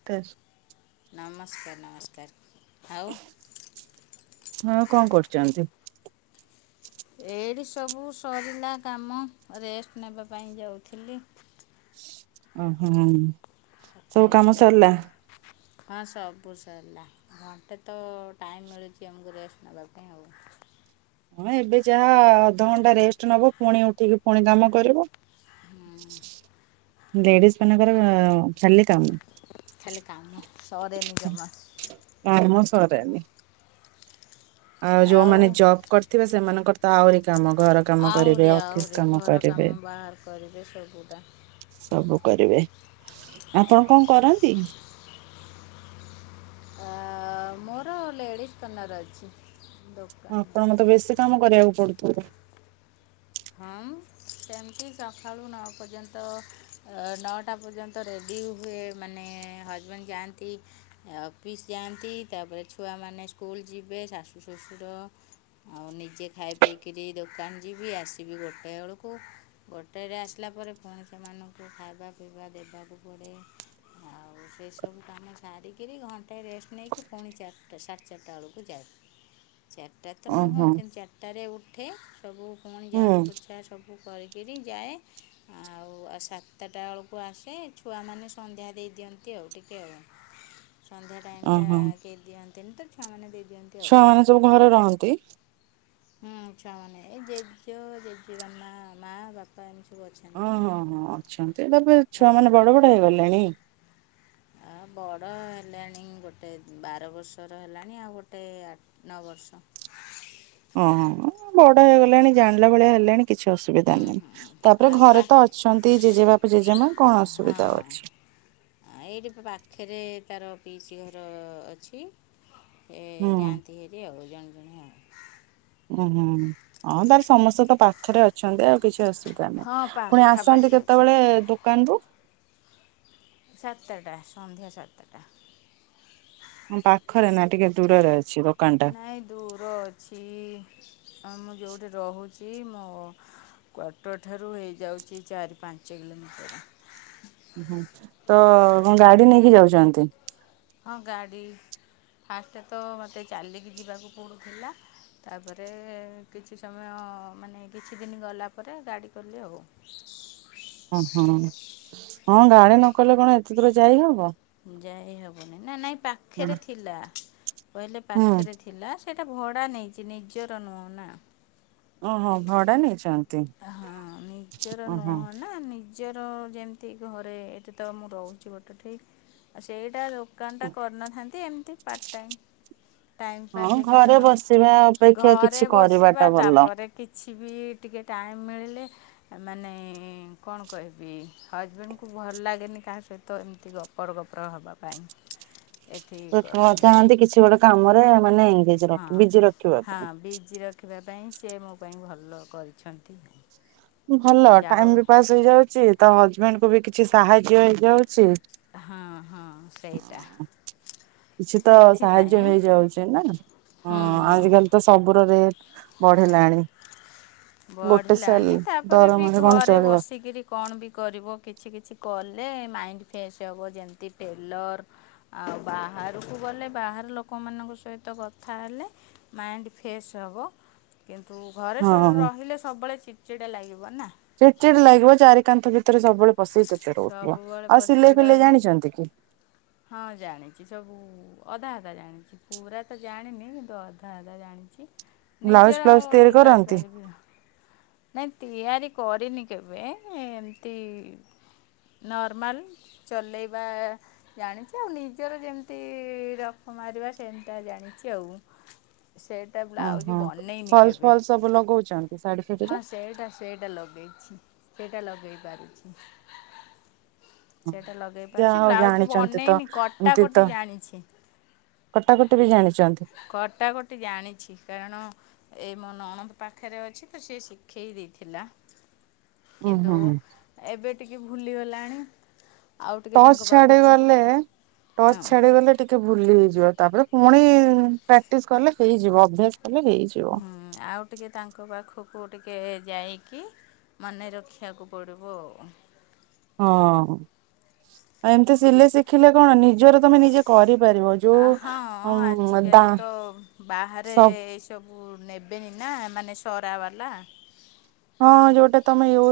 [unintelligible] ନମସ୍କାର ନମସ୍କାର ଆଉ। ଆଉ କଣ କରୁଚନ୍ତି? ଏଇଠି ସବୁ ସରିଲା କାମ ରେଷ୍ଟେ ନେବା ପାଇଁ ଯାଉଥିଲି। ଓହୋ। ସବୁ କଥା କାମ ହେଇଯିବା ସରିଲା? ଭାବିଲି ହଁ ସବୁ ସରିଲା। ଘଣ୍ଟେ ତ ଟାଇମ୍ ମିଳୁଚି ଆମକୁ ରେଷ୍ଟେ ନେବା ପାଇଁ ଆଉ। ହଁ ଏବେ ଯାହା ଅଧଘଣ୍ଟା ରେଷ୍ଟେ ନବ ପୁଣି ଉଠିକି ପୁଣି କାମ କରିବ। ଲେଡ଼ିସ୍ ମାନଙ୍କର ଖାଲି କାମ। ଖାଲି କାମ ସରେନି ଜମା। କାମ ସରେନି। ଆଉ ଯୋଉମାନେ ଜବ୍ କରିଥିବେ ସେମାନଙ୍କର ତ ଆହୁରି କାମ ଘର କାମ ଆହୁରି କରିବେ ଅଫିସ୍ ଆହୁରି କାମ ଘର କରିବେ। କାମ ବାହାର କରିବେ ସବୁଟା ସବୁ କରିବେ ଆପଣ କଣ କରନ୍ତି? ଅଁ ମୋର ଲେଡିସ୍ କନର ଅଛି। ଦୋକାନ ଆପଣଙ୍କୁ ତ ବେଶୀ ଅଛି କାମ କରିବାକୁ ପଡୁଥିବ। ହଁ ମ ସେମିତି ସକାଳୁ ନଅ ପର୍ଯ୍ୟନ୍ତ ନଅଟା ପର୍ଯ୍ୟନ୍ତ। ତ ରେଡ଼ି ହୁଏ ମାନେ ହଜବେଣ୍ଡ ଯାଆନ୍ତି। ଏ ଅଫିସ ଯାଆନ୍ତି ତାପରେ ଛୁଆମାନେ ସ୍କୁଲ ଯିବେ ଶାଶୁ ଶଶୁର। ଆଉ ନିଜେ ଖାଇ ପିଇକିରି ଦୋକାନ ଯିବି ଆସିବି ଗୋଟେ ବେଳକୁ। ଗୋଟାଏ ରେ ଆସିଲା ପରେ ପୁଣି ସେମାନଙ୍କୁ ଖାଇବା ପିଇବା ଦେବାକୁ ପଡ଼େ। ଆଉ ସେସବୁ କାମ ସାରିକିରି ଘଣ୍ଟାଏ ରେଷ୍ଟ ନେଇକି ପୁଣି ଚାରିଟା ସାଢ଼େ ଚାରିଟା ବେଳକୁ ଯାଏ। ଚାରିଟା ତ ନୁହଁ ଓହୋ କିନ୍ତୁ ଚାରିଟାରେ ଉଠେ ସବୁ ପୁଣି ଝା ହୁଁ ସଫା ସବୁ କରିକିରି ଯାଏ। ଆଉ ଆଉ ସାତଟା ବେଳକୁ ଆସେ ଛୁଆମାନେ ସନ୍ଧ୍ୟା ଦେଇ ଦିଅନ୍ତି ଆଉ ଟିକେ‌ ଆଉ। ସନ୍ଧ୍ୟା ଟାଇମ ଟା ଓହୋ କେଇ ଦିଅନ୍ତି ନି ତ ଛୁଆମାନେ ଦେଇ ଦିଅନ୍ତି। ଆଉ ଛୁଆ ମାନେ ସବୁ ଘରେ ରହନ୍ତି। ହୁଁ ଛୁଆମାନେ ଏଇ ଜେଜେ ଜେଜେ ବା ମା ମା ବା ପା‌ ଏମିତି ସବୁ ଅଛନ ଓ ହଁ ହଁ ଅଛନ୍ତି ତବେ ଛୁଆ ତାଙ୍କ ମାନେ ବଡ ବଡ ହେଇଗଲେଣି। ଆ ବଡ଼ ହେଲାଣି ଗୋଟେ ବାରବର୍ଷର ହେଲାଣି ଆଉ ଗୋଟେ ଆ ନଅ ବର୍ଷ। ଓ ହୋ ଏଁ ବଡ ହେଇଗଲେଣି ଜାଣିଲା ଭଳିଆ ହେଲେଣି। କିଛି ହୁଁ ଅସୁବିଧା ହୁଁ ନାହିଁ ତାପରେ ଆଉ ପା ଘରେ ତ ଅଛନ୍ତି ଜେଜେବାପା ଜେଜେ ମା କଣ ଅସୁବିଧା ଆଉ ଅଛି। ଆ ଏଇଠି ପା ପାଖରେ ତାର ପିଇସି ଘର ଅଛି। ଏ ହୁଁ। ଯାଆନ୍ତି ହେରି ଆଉ ଜଣେ ଜଣେ ଆଉ। ଉଁ ହୁଁ ହଁ ତାହେଲେ ସମସ୍ତେ ତ ପାଖରେ ଅଛନ୍ତି ଆଉ କିଛି ଅସୁବିଧା। ହଁ ନାଇଁ ପୁଣି ଆସନ୍ତି ପାଖାପାଖି ଅଛନ୍ତି କେତେବେଳେ ଦୋକାନରୁୁ। ସାତେଟା ସନ୍ଧ୍ୟା ସାତେଟା। ଅଁ ପାଖରେ ନା ଟିକେ ଦୂରରେ ଅଛି। ଦୋକାନ ଟା। ନାଇଁ ଦୂର ଅଛି ଏଁ ମୁଁ ଯୋଉଠି ରହୁ ଚି ମୋ କ୍ୱାଟର ଠାରୁ ହେଇଯାଉଛି ଚାରି ପାଞ୍ଚ କିଲୋମିଟର। ଉଁ ହୁଁ ତ କଁ ଗାଡ଼ି ନେଇକି ଯାଉଛନ୍ତି। ହଁ ଗାଡ଼ି ଫାଷ୍ଟ ତ ମୋତେ ଚାଲିକି ଯିବାକୁ ପଡ଼ୁଥିଲା। ତାପରେ କିଛି ସମୟ ମାନେ କିଛି ଦିନ ଗଲା ପରେ ଗାଡ଼ି କଲି ଆଉ। ହ ଅ ହଁ ହଁ ଗାଡି ନକଲେ କଣ ଏତେ ଦୂର ଯାଇହବ। ଯାଇ ହବନି ନା ନାଇଁ ପାଖରେ ଥିଲା କହିଲେ ହୁଁ ପାଖରେ। ଥିଲା ସେଇଟା ଭଡ଼ା ନେଇଛି ନିଜର ନୁହଁ ନା। ଓହୋ ଭଡା ନେଇଛନ୍ତି। ହଁ ନିଜର ଓହୋ। ନୁହଁ ନା ନି ନିଜର ଯେମିତି ଘରେ ଏଠି ତ ମୁଁ ରହୁଛି ଗୋଟେ ଠେଇ ଆଉ ସେଇଟା। ଦୋକାନ ଟା କରିନଥାନ୍ତି ଏମିତି ପାର୍ଟ ଟାଇମ୍। ଟାଇମ୍ ପାସ୍ ହଁ ହୁଏ ଘରେ କାରଣ ବସିବା ଅପେକ୍ଷା କିଛି ଘରେ ବସିବା କରିବାଟା ଭଲ। ତାପରେ କିଛି ବି ଟିକେ। ଟାଇମ୍ ମିଳିଲେ। ମାନେ କଣ କହିବି ହଜବେଣ୍ଡ କୁ ଭଲ ଲାଗେନି କାହା ସହିତ ଏମିତି ଗପ ଗପର ଗପର ହବା ପାଇଁ। ଏଠି ସେ କେବଳ କଲୋନୀରେ ଚାହାନ୍ତି କିଛି ଗୋଟେ କାମରେ ମାନେ ବିଜି ର ହଁ ବିଜି ରଖିବା ହଁ ପାଇଁ। ବିଜି ର ରଖିବା ପାଇଁ ସେ ମୋ ପାଇଁ ଭଲ କରିଛନ୍ତି। ସେ ଭଲ ଯାଉ ଟାଇମ ବି ପାସ୍ ହେଇଯାଉଛି ତ ହଜବେଣ୍ଡ କୁ ବି କିଛି ସାହାଯ୍ୟ ହେଇଯାଉଛି। ହଁ ହଁ ସେଇଟା। କିଛି ତ ସାହାଯ୍ୟ ସେଥିପାଇଁ ହେଇଯାଉଛି ନା ହୁଁ ହଁ ହୁଁ ଆଜିକାଲି। ତ ସବୁର ରେଟ ବଢିଲାଣି। ଗୋଟେ ସେଲ ବଢିଲାଣି ତାପରେ ବି ଦରମାରେ କଣ ଘରେ ଚଳିବ ବସି କିରି କଣ ବି କରିବ କିଛି କିଛି କଲେ ମାଇଣ୍ଡ ଫ୍ରେଶ ହବ ଯେମିତି ଟେଲର ଆଉ ବାହାରକୁ ଗଲେ ବାହାର ଲୋକମାନଙ୍କ ସହିତ କଥା ହେଲେ। ମାଇଣ୍ଡ ଫେଶ୍ ହେବ କିନ୍ତୁ ଘରେ ହଁ। ରହିଲେ ସବୁବେଳେ ଚିଡ଼ଚିଡ଼ା ଲାଗିବ ନା। ଚିଡ ଚିଡ ଲାଗିବ ଚାରି କାନ୍ଥ ଭିତରେ ସବୁବେଳେ ପଶିକି କେତେ ରହୁଥିବା ସବୁବେଳେ ଆଉ ପଶିକି ସିଲେଇ ଫିଲେଇ ରହିଲେ ଜାଣିଛନ୍ତି କି? ହଁ ଜାଣିଛି ସବୁ ଅଧା ଅଧା ଜାଣିଛି ପୁରା ତ ଜାଣିନି କିନ୍ତୁ ଅଧା ଅଧା ଜାଣିଛି। ବ୍ଲାଉଜ ନିଜର ଫ୍ଲାଉଜ ତିଆରି ଇଏ କରନ୍ତି କରିପାରିବି। ନାଇଁ ତିଆରି କରିନି କେବେ ଏମିତି ନର୍ମାଲ ଚଲେଇବା ଜାଣିଛି ଆଉ ନିଜର ଯେମିତି ରଫୁ ମାରିବା ସେମିତିଆ ଜାଣିଛି ଆଉ ସେଟା ଓହୋ। ବ୍ଲାଉଜ ବନେଇନି ଫଲସ କେବେ ଫଲସ ସବୁ ଲଗଉଛନ୍ତି ଶାଢୀ ଫାଡିରେ ହଁ ସେଟା ସେଇଟା ଲଗେଇଛି ସେଇଟା ଲଗେଇ ପାରୁଛି। ସେଇଟା ଲଗେଇ ଯାହା ପାରୁଛି ହଉ ବ୍ଲାଉଜ ଜାଣିଛନ୍ତି ତ ବନେଇନି ଏମତି କଟାକଟି ତ ଜାଣିଛି। କଟାକଟି ବି ଜାଣିଛନ୍ତି? କଟାକଟି ଜାଣିଛି କାରଣ ଏଇ ମୋ ନଣନ୍ଦ ପାଖରେ ଅଛି ତ ସେ ଶିଖେଇ ଦେଇଥିଲା। ଉୁଁ କିନ୍ତୁ ହୁଁ ଏବେ ଟିକେ ଭୁଲିଗଲାଣି। ଆଉ ଟିକେ ଟଚ ତାଙ୍କ ପାଖକୁ ଯି ଛାଡିଗଲେ ଟଚ ହଁ ଛାଡିଗଲେ ଟିକେ ଭୁଲି ହେଇଯିବ ତାପରେ ପୁଣି ପ୍ରାକ୍ଟିସ କଲେ ହେଇଯିବ ଅଭ୍ୟାସ କଲେ ହେଇଯି ହୁଁ ଆଉ ଟିକେ ତାଙ୍କ ପାଖକୁ ଟିକେ ଯାଇକି ମନେ ରଖିବାକୁ ପଡ଼ିବ ଆଉ ହଁ ଆଉ ଏମିତି ସିଲେଇ ଶିଖିଲେ କଣ ନିଜର ତମେ ନିଜେ କରିପାରିବ। ଯୋଉ ଆ ହଁ ଉଁ ଦା ଆଜିକାଲି ତ ବାହାରେ ସବ ଏ ସବୁ ନେବେ ନା ମାନେ ସରା ବାଲା। ହଁ ଯୋଉଟା ତମେ ୟୁ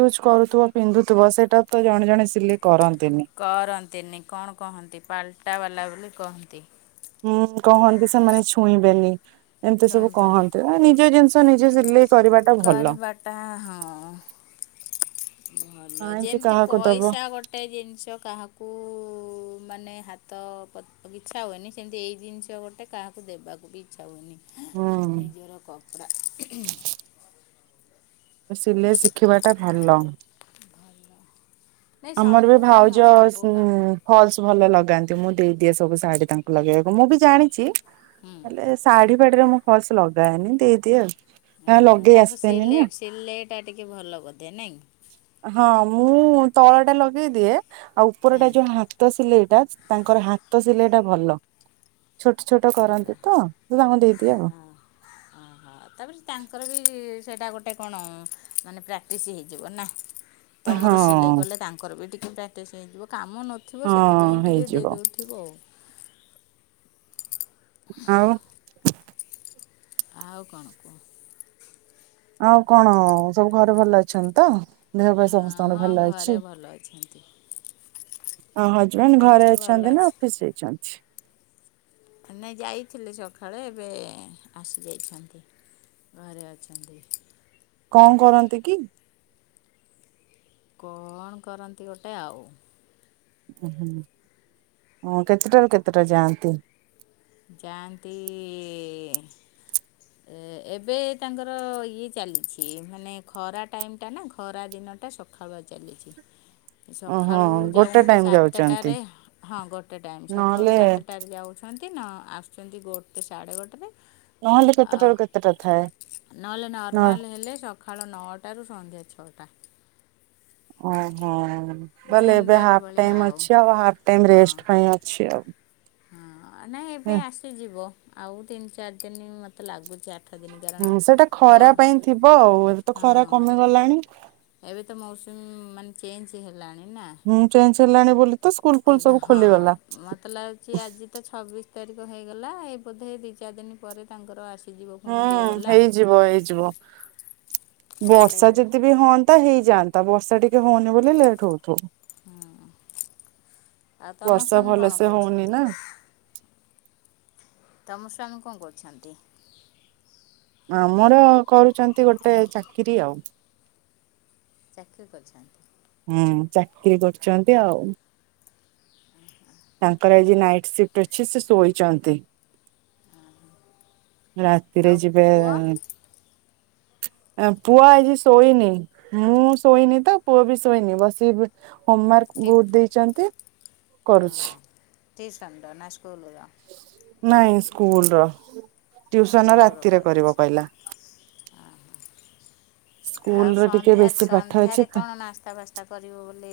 ୟୁଜ୍ କରୁଥିବ ପିନ୍ଧୁଥିବ ସେଇଟା ତ ଜଣେ ଜଣେ ସିଲେଇ କରନ୍ତିନି। କରନ୍ତିନି କଣ କହନ୍ତି ପାଲଟାବାଲା ବୋଲି କହନ୍ତି। ହୁଁ କହନ୍ତି ସେମାନେ ଛୁଇଁବେନି ଏମିତି ସବୁ ଶୁଣିବେନି କହନ୍ତି ନିଜ ଜିନିଷ ନିଜେ ସିଲେଇ କରିବାଟା ଭଲ କରିବାଟା ହଁ। ଭଲ କାହିଁକି ଯେମିତି କାହାକୁ ଦବ ପଇସା ଗୋ ଗୋଟେ ଜିନିଷ କାହାକୁ ମାନେ ହାତ ପ ଇଚ୍ଛା ହୁଏନି ସେମିତି ଏଇ ଜିନିଷ ଗୋଟେ କାହାକୁ ଦେବାକୁ ବି ଇଚ୍ଛା ହୁଏନି ହୁଁ ନିଜର କପଡ଼ା। ସିଲେଇ ଶିଖିବାଟା ଭଲ। ନାଇଁ ଆମର ବି ସବୁ କାମ ଭାଉଜ ସବୁ ଉଁ କାମ ଫଲସ ଭଲ ଲଗାନ୍ତି ମୁଁ ଦେଇଦିଏ ସବୁ ଶାଢୀ ତାଙ୍କୁ ଲଗେଇବାକୁ ମୁଁ ବି ଜାଣିଛି ହୁଁ। ହେଲେ ଶାଢୀ ପାଢିରେ ମୁଁ ଫଲସ ଲଗାଏନି ଦେଇଦିଏ ଆଉ ହଁ ହଁ ଲଗେଇ ତାଙ୍କ ଆସେନି ନା। ସିଲେଇ ସିଲେଇଟା ଟିକେ ଭଲ ବୋଧେ ନାଇଁ? ହଁ ମୁଁ ତଳଟା ଲଗେଇ ଦିଏ ଆଉ ହଁ ଉପରଟା ଯୋଉ ହା ହାତ ସିଲେଇଟା ତାଙ୍କର ହାତ ସିଲେଇଟା ଭଲ। ଛୋଟ ଛୋଟ ଭଲ। କରନ୍ତି ତ ତାଙ୍କୁ ଦେଇଦିଏ ଆଉ ହଁ। ହଁ ତାପରେ ତାଙ୍କର ବି ସେଇଟା ଗୋଟେ କଣ ମାନେ ପ୍ରାକ୍ଟିସ୍ ହେଇଯିବ ନା? ହଁ ତମର ସିଲେଇ କଲେ ତାଙ୍କର ବି ଟିକିେ ପ୍ରାକ୍ଟିସ୍ ହେଇଯିବ କାମ ନଥିବ ହଁ ସେଥିପାଇଁ ଟିକେ ହେଇଯିବ ଦେଇଦଉ ଥିବ ଆଉ ଆଉ ଆଉ କଣ କୁହ? ଆଉ କଣ ସବୁ ଘରେ ଭଲ ଅଛନ୍ତି ତ? ଦେହ ପାହା ହଁ ସମସ୍ତଙ୍କର ହଁ ଭଲ ଅଛି? ଘରେ ଭଲ ଅଛନ୍ତି। ଆଉ ହଜବେଣ୍ଡ ଘରେ ଅଛନ୍ତି ନା ଅଫିସ ଯାଇଛନ୍ତି? ନାଇଁ ଯାଇଥିଲେ ସକାଳେ ଏବେ ଆସି ଯାଇଛନ୍ତି। ଘରେ ଅଛନ୍ତି। କଣ କରନ୍ତି କି? କଣ କରନ୍ତି ଗୋଟେ ଆଉ। ଓ ହୁଁ ହୁଁ କେତେଟାରୁ କେତେଟା ଯାଆନ୍ତି? ଯାଆନ୍ତି ଏ ଏବେ ତାଙ୍କର ଇଏ ଚାଲିଛି ମାନେ ଖରା ଟାଇମ୍ ଟା ନା ଖରା ଦିନଟା ସକା ଖାବା ଚାଲିଚି। ଓହୋ ସକାଳୁ ଗୋଟେ ଯାଉନ୍ତି ଟାଇମ ଯାଉଛନ୍ତି ସାତଟାରେ ହଁ ଗୋଟେ ଟାଇମ୍ ସକାଳୁ ନହେଲେ ସାତଟାରେ ଯାଉ ଦିନ ଆସୁଛନ୍ତି ଗୋଟେ ସାଢ଼େ ଗୋଟେ ରେ। ନହେଲେ ଆ କେତେଟାରୁ କେତେଟା ଥାଏ? ନହେଲେ ନ ନର୍ମାଲ ହେଲେ ସ ସକାଳ ନଅଟାରୁ ସନ୍ଧ୍ୟା ଛଅଟା। ଓହୋ ତାହେଲେ ଏବେ ଜେନେରାଲ୍ ହାପ୍ ଭଳିଆ ଟାଇମ୍ ଅଛି ଆଉ ହାପ ଟାଇମ୍ ହଁ ରେଷ୍ଟ ପାଇଁ ଅଛି ଆଉ। ହଁ ନାଇଁ ଏବେ ଆସିଯିବ ଆଉ ତିନି ଚାରି ଦିନି ମତେ ଲାଗୁଛି ଆ ଆଠ ଦିନି ହୁଁ କାରଣ ସେଇଟା ଖରା ବସ୍ ପାଇଁ ଥିବ ଆଉ ଏବେ ତ ହଁ ଖରା କମିଗଲାଣି। ଏବେ ତ ମୌସୁମି ମାନେ ଚେଞ୍ଜ ହେଲାଣି ନା। ହୁଁ ଚେଞ୍ଜ ହେଲାଣି ବୋଲି ତ ସ୍କୁଲ ଫୁଲ ଏବେ ସବୁ ହଁ। ଖୋଲିଗଲା। ମତେ ଲାଗୁଛି ଆଜି ତ ଛବିଶି ତାରିଖ ହେଇଗଲା ଏ ବୋଧେ ଦି ଚାରି ଦିନ ପରେ ତାଙ୍କର ଆସ ହୁଁ ହେଇଯିବ ହେଇଯିବ ଡେ ବର୍ଷା ଯଦି ବି ହୁଅନ୍ତା ହେଇଯାଆନ୍ତା ବର୍ଷା ଟିକେ ହଉନି ବୋଲି ଲେଟ୍ ହଉଥିବ। ହୁଁ ଆଉ ତମ ବର୍ଷା ସ୍ଵାମୀ କଣ ଭଲସେ ହଉନି କରୁଛନ୍ତି? ନା ତମ ସ୍ୱାମୀ କଣ କରହୁଛନ୍ତି? ଆମର କରୁଛନ୍ତି ଗୋଟେ ଚାକିରିୀ ଆଉ। ଚାକିରୀ କରିଛନ୍ତି? ହୁଁ ଚାକିରୀ କରୁଛନ୍ତି ଆଉ। [inaudible] ତାଙ୍କର ଆଜି ନାଇଟ୍ ସିଫ୍ଟି ଅଛି ସେ ଶୋଇଛନ୍ତି। ରାତିରେ ଆଉ ଯିବେ ପୁଅ ପୁଅ ଆଜି ଶୋଇନି ମୁଁ ଶୋଇନି ତ ପୁଅ ବି ଶୋଇନି ବସିକି ହୋମୱାର୍କ ବହୁତ୍ ଦେଇଛନ୍ତି ଓ କରୁଛି ହଁ ଟିଉସନ୍ ର ନା ସ୍କୁଲର? ନାଇଁ ସ୍କୁଲ ର ଟିଉସନ୍ ରାତିରେ କରିବ କହିଲା। ସ୍କୁଲ ଓହ ର ଟିକେ ସନ୍ଧ୍ୟା ବେଶୀ ପାଠ ଅଛି ସନ୍ଧ୍ୟାରେ ତ କଣ ନାସ୍ତା ବାସ୍ତା ତା କରିବ ବୋଲି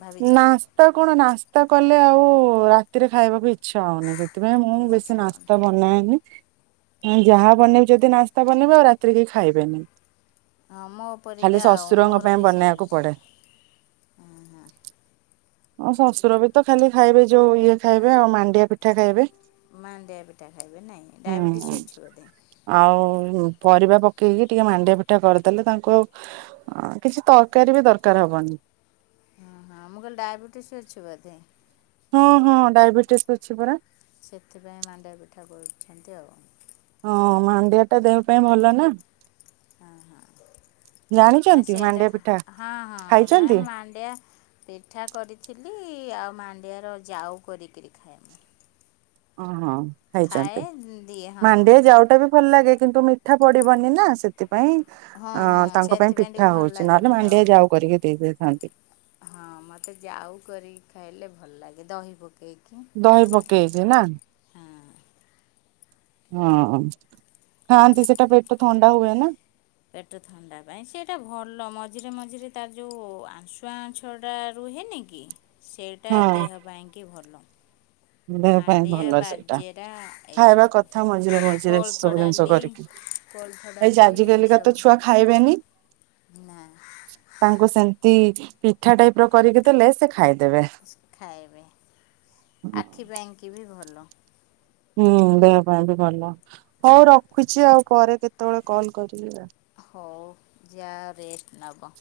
ଭାବିଛ ନାସ୍ତା କଣ ନାସ୍ତା କଲେ ଆଉ ରାତିରେ ଖାଇବାକୁ ଇଚ୍ ଛା ହଉନି ସେଥିପାଇଁ ମୁଁ ଇଚ୍ଛା ବେଶୀ ହେଉନି ନାସ୍ତା ବନାଏନି ଯାହା ବନେଇବି ଯଦି ନାସ୍ତା ବନେଇବି ଆଉ ରାତିରେ କେହି ଖାଇବେନି। ହଁ ମୋ ଖାଲି ପରିକା ଆଉ ଶଶୁରଙ୍କ ମୋର ପାଇଁ ବି ବନେଇବାକୁ ସେମିତି ପଡେ। ହଁ ଶ୍ୱଶୁର ବି ତ ଖାଲି ଖାଇବେ ଯୋଉ ଇଏ ଖାଇବେ ଆଉ ମାଣ୍ଡିଆ ପିଠା ଖାଇବେ ମାଣ୍ଡିଆ ପିଠା ଖାଇବେ ନାହିଁ ଡାଇବେଟିସ୍ ହୁଁ। ଅଛି ବୋଧେ ଆଉ ପରିବା ପକେଇକି ଟିକେ ମାଣ୍ଡିଆ ଫିଠା କରିଦେଲେ ତାଙ୍କୁ ଆଉ ହଁ କିଛି ତରକାରୀ ବି ଦରକାର ହବନି। ହଁ ହଁ ମୁଁ କହିଲି ଡାଇବେଟିସ୍ ଅଛି ବୋଧେ? ହଁ ହଁ ଡାଇବେଟିସ୍ ଅଛି ପରା। ସେଥିପାଇଁ ମାଡିଆ ପିଠା କରୁଛନ୍ତି ଆଉ। ହଁ ମାଣ୍ଡିଆ ଟା ଦେହ ପାଇଁ ଭଲ ନା। ହଁ ହଁ ନାଇ ଜାଣିଛନ୍ତି ସେଟା ମାଣ୍ଡିଆ ପିଠା ହଁ ହଁ ନାଇ ଖାଇଛନ୍ତି? ମାଣ୍ଡିଆ ମାଣ୍ଡିଆ ପିଠା କରିଥିଲି ଆଉ ମାଣ୍ଡିଆର ଜାଉ କରିକିରି ଖାଏ। ମୁଁ ଓହୋ ଖାଇଛନ୍ତି ଖାଏ ଦିଏ ହଁ ମାଣ୍ଡିଆ ଯାଉଟା ବି ଭଲ ଲାଗେ କିନ୍ତୁ ଠା ପଡିବନି ନା ସେଥିପାଇଁ ହଁ ଅ ହଁ ତାଙ୍କ ପାଇଁ ସେଥିପାଇଁ ଟିକେ ପିଠା ଭଲ ହଉଛି ନହେଲେ ଲାଗେନି ଆଉ ମାଣ୍ଡିଆ ଯାଉ କରିକି ଦେଇ ଦେଇଥାନ୍ତି। ହଁ ମୋତେ ଯାଉ କରିକି ଖାଇଲେ ଭଲ ଲାଗେ ଦହି ପକେଇକି। ଦହି ପକେଇକି ନା? ହଁ ହଁ ଖାଆନ୍ତି ସେଇଟା ପେଟ ଥଣ୍ଡା ହୁଏ ନା। ପେଟଥ ଥଣ୍ଡା ପାଇଁ ସେଟା ଭଲ ମଝିରେ ମଝିରେ ତା ଯୋଉ ଆଂଶୁଆ ଆଁଛଟା ରୁହେନି କି ସେଇଟା ହଁ ଦେହ ପାଇଁକି ଭଲ। ଦେହ ପାଇଁ ମାଣ୍ଡିଆ, ଭଲ ସେଇଟା ବାଜେରା ଏଇ ଖାଇବା ସବୁ କଥା ମଝିରେ ମଝିରେ କୋଳଥ ସବୁ ଜିନିଷ ଡାଲି। କରିକି କୋଳଥ ଏଇ ଯେ ଡାଲି ଆଜିକାଲିକା ତ ଏସବୁ ଛୁଆ ଖାଇବେନି ତାଙ୍କୁ ସେମିତି ପିଠା ଟାଇପର କରିକି ଦେଲେ ସେ ଖାଇଦେବେ। ଖାଇବେ ଆଖି ପାଇଁକି ବି ଭଲ। ହୁଁ ଦେହ ପାଇଁ ବି ଭଲ ହଉ ରଖୁଛି ଆଉ ପରେ କେତେବେଳେ କଲ କରିବି ଆଉ। ହଉ ଯାଅ ରେଷ୍ଟ ନେବ।